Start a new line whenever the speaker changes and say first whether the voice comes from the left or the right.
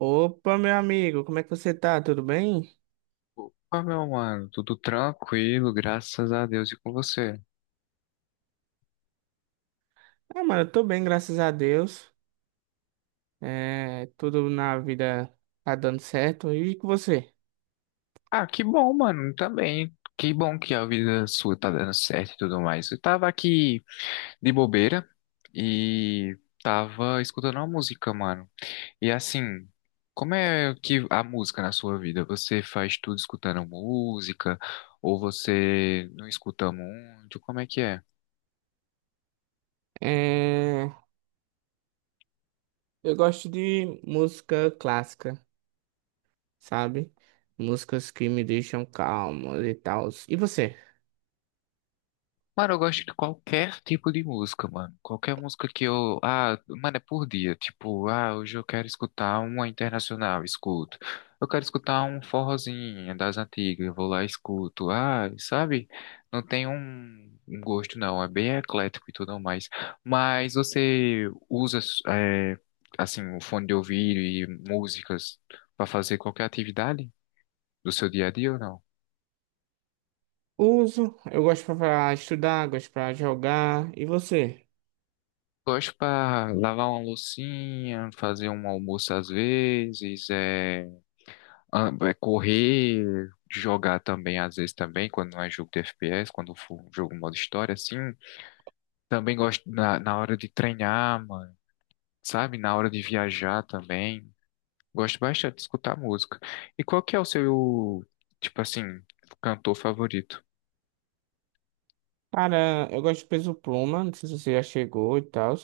right: Opa, meu amigo, como é que você tá? Tudo bem?
left: Ah, meu mano, tudo tranquilo, graças a Deus e com você.
right: Ah, mano, eu tô bem, graças a Deus. É, tudo na vida tá dando certo. E com você?
left: Ah, que bom, mano, também. Que bom que a vida sua tá dando certo e tudo mais. Eu tava aqui de bobeira e tava escutando uma música, mano. E assim, como é que a música na sua vida? Você faz tudo escutando música ou você não escuta muito? Como é que é?
right: É, eu gosto de música clássica, sabe? Músicas que me deixam calmo e tal. E você?
left: Mano, eu gosto de qualquer tipo de música, mano. Qualquer música que eu. Ah, mano, é por dia. Tipo, ah, hoje eu quero escutar uma internacional, escuto. Eu quero escutar um forrozinho das antigas, eu vou lá e escuto. Ah, sabe? Não tem um gosto, não. É bem eclético e tudo mais. Mas você usa, é, assim, o fone de ouvido e músicas pra fazer qualquer atividade do seu dia a dia ou não?
right: Uso, eu gosto pra estudar, gosto pra jogar. E você?
left: Gosto para lavar uma loucinha, fazer um almoço às vezes, é correr, jogar também às vezes também, quando não é jogo de FPS, quando for um jogo modo história, assim. Também gosto na hora de treinar, mano, sabe? Na hora de viajar também. Gosto bastante de escutar música. E qual que é o seu, tipo assim, cantor favorito?
right: Cara, eu gosto de Peso Pluma, não sei se você já chegou e tal.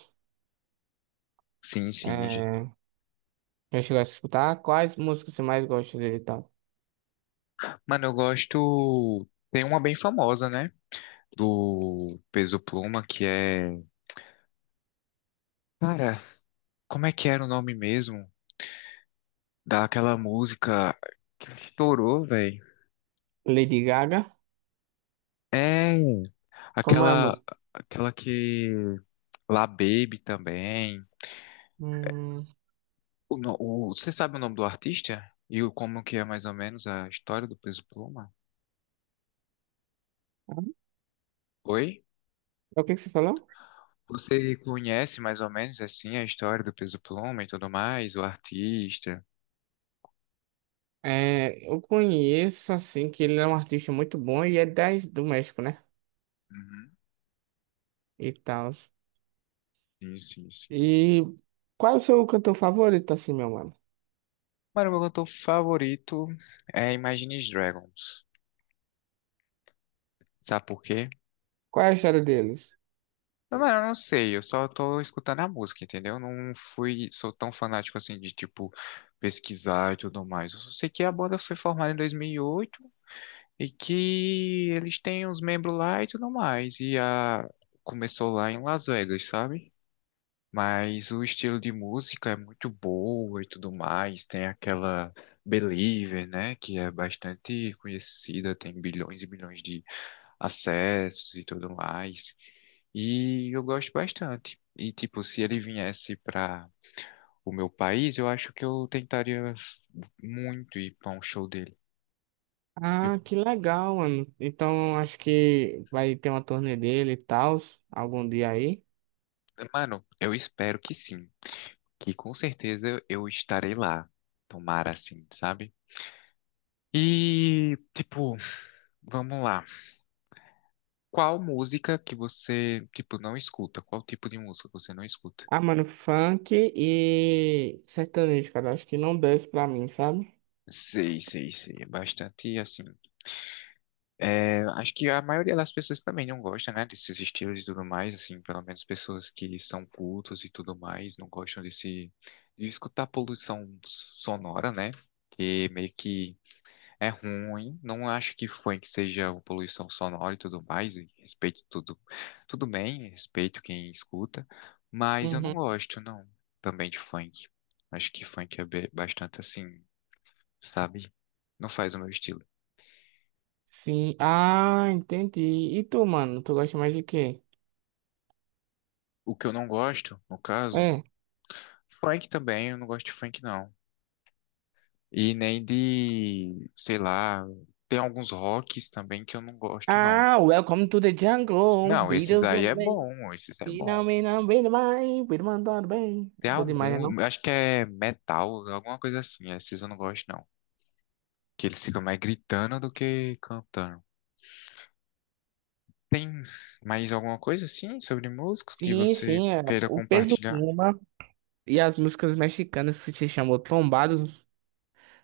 left: Sim, sim.
right: É, já chegou a escutar? Quais músicas você mais gosta dele e tal?
left: Mano, eu gosto. Tem uma bem famosa, né? Do Peso Pluma, que é. Cara, como é que era o nome mesmo daquela música que estourou, velho?
right: Lady Gaga.
left: É,
right: Como é a
left: aquela,
right: música?
left: aquela que... La Baby também.
right: Hum,
left: O, no- o- Você sabe o nome do artista? E o, como que é mais ou menos a história do Peso Pluma? Oi?
right: é o que você falou?
left: Você conhece mais ou menos assim a história do Peso Pluma e tudo mais, o artista?
right: É, eu conheço, assim, que ele é um artista muito bom e é das do México, né?
left: Uhum.
right: E tal.
left: Sim, sim, sim.
right: E qual é o seu cantor favorito, assim, meu mano?
left: Mano, meu cantor favorito é Imagine Dragons. Sabe por quê?
right: Qual é a história deles?
left: Não, mano, eu não sei, eu só tô escutando a música, entendeu? Eu não fui, sou tão fanático assim de, tipo, pesquisar e tudo mais. Eu só sei que a banda foi formada em 2008 e que eles têm uns membros lá e tudo mais. E a... começou lá em Las Vegas, sabe? Mas o estilo de música é muito boa e tudo mais. Tem aquela Believer, né? Que é bastante conhecida, tem bilhões e bilhões de acessos e tudo mais. E eu gosto bastante. E, tipo, se ele viesse para o meu país, eu acho que eu tentaria muito ir para um show dele. E,
right: Ah, que legal, mano. Então, acho que vai ter uma turnê dele e tal, algum dia aí.
left: mano, eu espero que sim. Que com certeza eu estarei lá. Tomara assim, sabe? E, tipo, vamos lá. Qual música que você, tipo, não escuta? Qual tipo de música você não escuta?
right: Ah, mano, funk e sertanejo, cara. Acho que não desce pra mim, sabe?
left: Sei, sei, sei. É bastante assim. É, acho que a maioria das pessoas também não gosta, né, desses estilos e tudo mais, assim, pelo menos pessoas que são cultos e tudo mais, não gostam desse, de escutar poluição sonora, né, que meio que é ruim, não acho que foi que seja uma poluição sonora e tudo mais, e respeito tudo, tudo bem, respeito quem escuta, mas eu não
right: Uhum.
left: gosto, não, também de funk, acho que funk é bastante assim, sabe, não faz o meu estilo.
right: Sim. Ah, entendi. E tu, mano? Tu gosta mais de quê?
left: O que eu não gosto, no caso,
right: É.
left: funk também, eu não gosto de funk não. E nem de, sei lá, tem alguns rocks também que eu não gosto não.
right: Ah, welcome to the jungle.
left: Não, esses
right: Videos
left: aí
right: that
left: é
right: way.
left: bom, esses é bom.
right: Finalmente, bem demais. Bem mandado bem.
left: Tem
right: Bom demais, né,
left: algum,
right: não?
left: acho que é metal, alguma coisa assim, esses eu não gosto não. Que eles ficam mais gritando do que cantando. Tem mais alguma coisa assim sobre música que
right: Sim,
left: você
right: sim. É.
left: queira
right: O Peso
left: compartilhar?
right: Pluma e as músicas mexicanas que se chamam Trombados.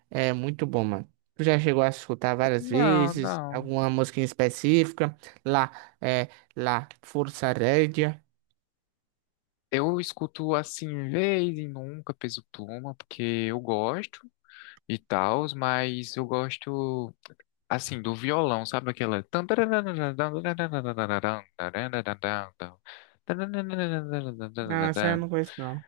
right: É muito bom, mano. Tu já chegou a escutar várias
left: Não,
right: vezes?
left: não.
right: Alguma música em específica? Lá, é, lá, Força Rédea.
left: Eu escuto assim, vez e nunca, Peso Pluma, porque eu gosto. E tals, mas eu gosto, assim, do violão, sabe aquela...
right: Não, essa eu não conheço, não.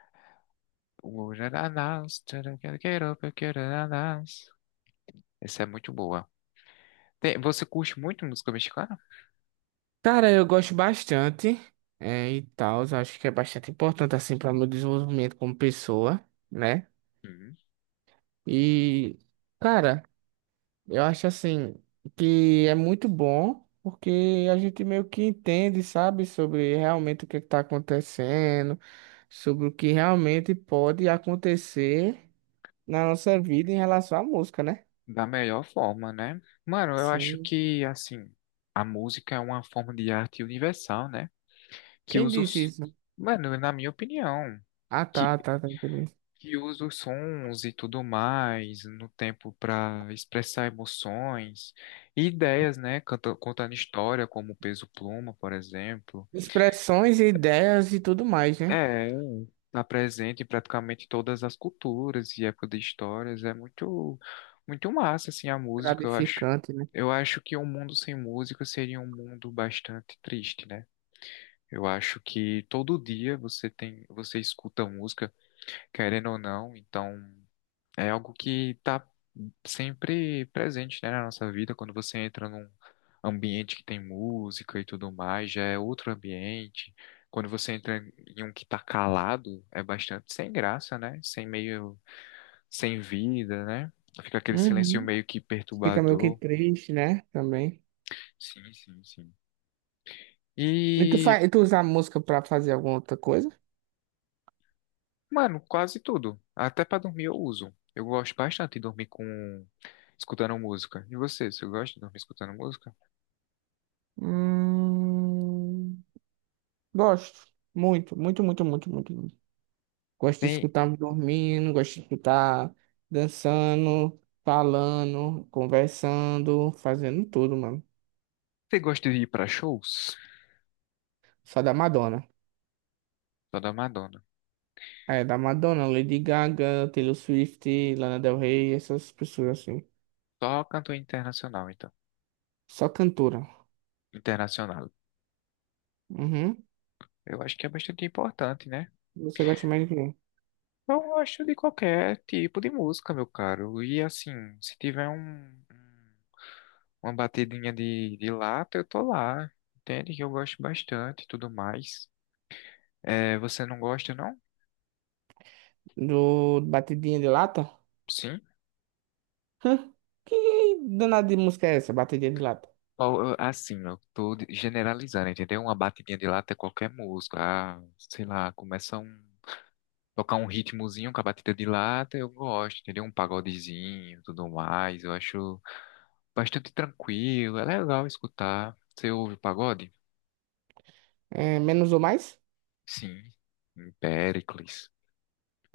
left: Essa é muito boa. Você curte muito música mexicana?
right: Cara, eu gosto bastante, é, e tal. Acho que é bastante importante, assim, para meu desenvolvimento como pessoa, né?
left: Sim.
right: E, cara, eu acho, assim, que é muito bom, porque a gente meio que entende, sabe, sobre realmente o que está acontecendo, sobre o que realmente pode acontecer na nossa vida em relação à música, né?
left: Da melhor forma, né? Mano, eu acho
right: Sim.
left: que, assim, a música é uma forma de arte universal, né? Que
right: Quem
left: usa
right: disse
left: os...
right: isso?
left: Mano, na minha opinião.
right: Ah,
left: que,
right: tá, tá, tá, entendi.
left: que usa os sons e tudo mais no tempo para expressar emoções e ideias, né? Canta, contando história, como o Peso Pluma, por exemplo.
right: Expressões, ideias e tudo mais, né?
left: É, está presente em praticamente todas as culturas e época de histórias. É muito, muito massa, assim, a música, eu acho.
right: Gratificante, né?
left: Eu acho que um mundo sem música seria um mundo bastante triste, né? Eu acho que todo dia você tem, você escuta música, querendo ou não, então é algo que está sempre presente, né, na nossa vida. Quando você entra num ambiente que tem música e tudo mais, já é outro ambiente. Quando você entra em um que está calado, é bastante sem graça, né? Sem meio, sem vida, né? Fica aquele silêncio
right: Uhum.
left: meio que
right: Fica meio que
left: perturbador.
right: triste, né? Também.
left: Sim, sim, sim.
right: E tu,
left: E,
right: fa... e tu usa a música pra fazer alguma outra coisa?
left: mano, quase tudo. Até para dormir eu uso. Eu gosto bastante de dormir com escutando música. E você, você gosta de dormir escutando música?
right: Hum. Gosto. Muito, muito, muito, muito, muito, muito. Gosto de
left: Tem,
right: escutar dormindo, gosto de escutar dançando, falando, conversando, fazendo tudo, mano.
left: você gosta de ir pra shows?
right: Só da Madonna.
left: Sou da Madonna.
right: É, da Madonna, Lady Gaga, Taylor Swift, Lana Del Rey, essas pessoas assim.
left: Só cantor internacional, então.
right: Só cantora.
left: Internacional.
right: Uhum.
left: Eu acho que é bastante importante, né?
right: Você gosta mais do quê?
left: Eu gosto de qualquer tipo de música, meu caro. E assim, se tiver uma batidinha de lata, eu tô lá. Entende que eu gosto bastante e tudo mais. É, você não gosta, não?
right: Do Batidinha de Lata?
left: Sim.
right: Hã? Que danada de música é essa, Batidinha de Lata?
left: Ó, eu- assim, eu tô de- generalizando, entendeu? Uma batidinha de lata é qualquer música. Ah, sei lá, começa um. Tocar um ritmozinho com a batida de lata, eu gosto, entendeu? Um pagodezinho, tudo mais. Eu acho bastante tranquilo, é legal escutar. Você ouve pagode?
right: É, menos ou mais?
left: Sim. Péricles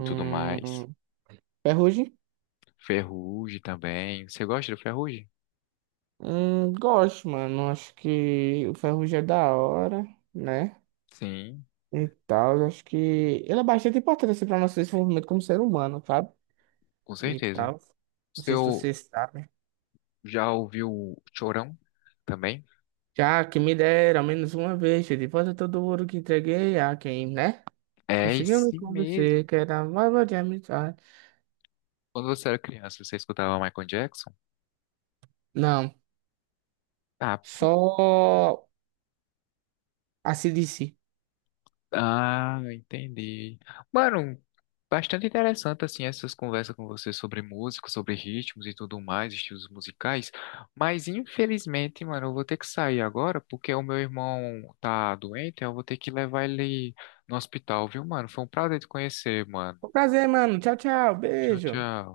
left: e tudo mais.
right: Ferrugem?
left: Ferrugem também. Você gosta do Ferrugem?
right: Gosto, mano. Acho que o Ferrugem é da hora, né?
left: Sim,
right: E tal, acho que ele é bastante importante assim, para nosso desenvolvimento como ser humano, sabe?
left: com
right: E
left: certeza.
right: tal. Não
left: Você
right: sei se
left: ou-
right: você sabe.
left: Já ouviu o Chorão também?
right: Já que me deram ao menos uma vez, de volta todo o ouro que entreguei a quem, né?
left: É
right: Conseguiu me
left: esse mesmo.
right: convencer que era uma de amizade.
left: Quando você era criança, você escutava Michael Jackson?
right: Não,
left: Ah,
right: só a CDC.
left: ah, entendi. Mano, bastante interessante assim essas conversas com você sobre música, sobre ritmos e tudo mais, estilos musicais. Mas infelizmente, mano, eu vou ter que sair agora porque o meu irmão tá doente, eu vou ter que levar ele no hospital, viu, mano? Foi um prazer te conhecer, mano.
right: Foi um prazer, mano. Tchau, tchau.
left: Tchau,
right: Beijo.
left: tchau.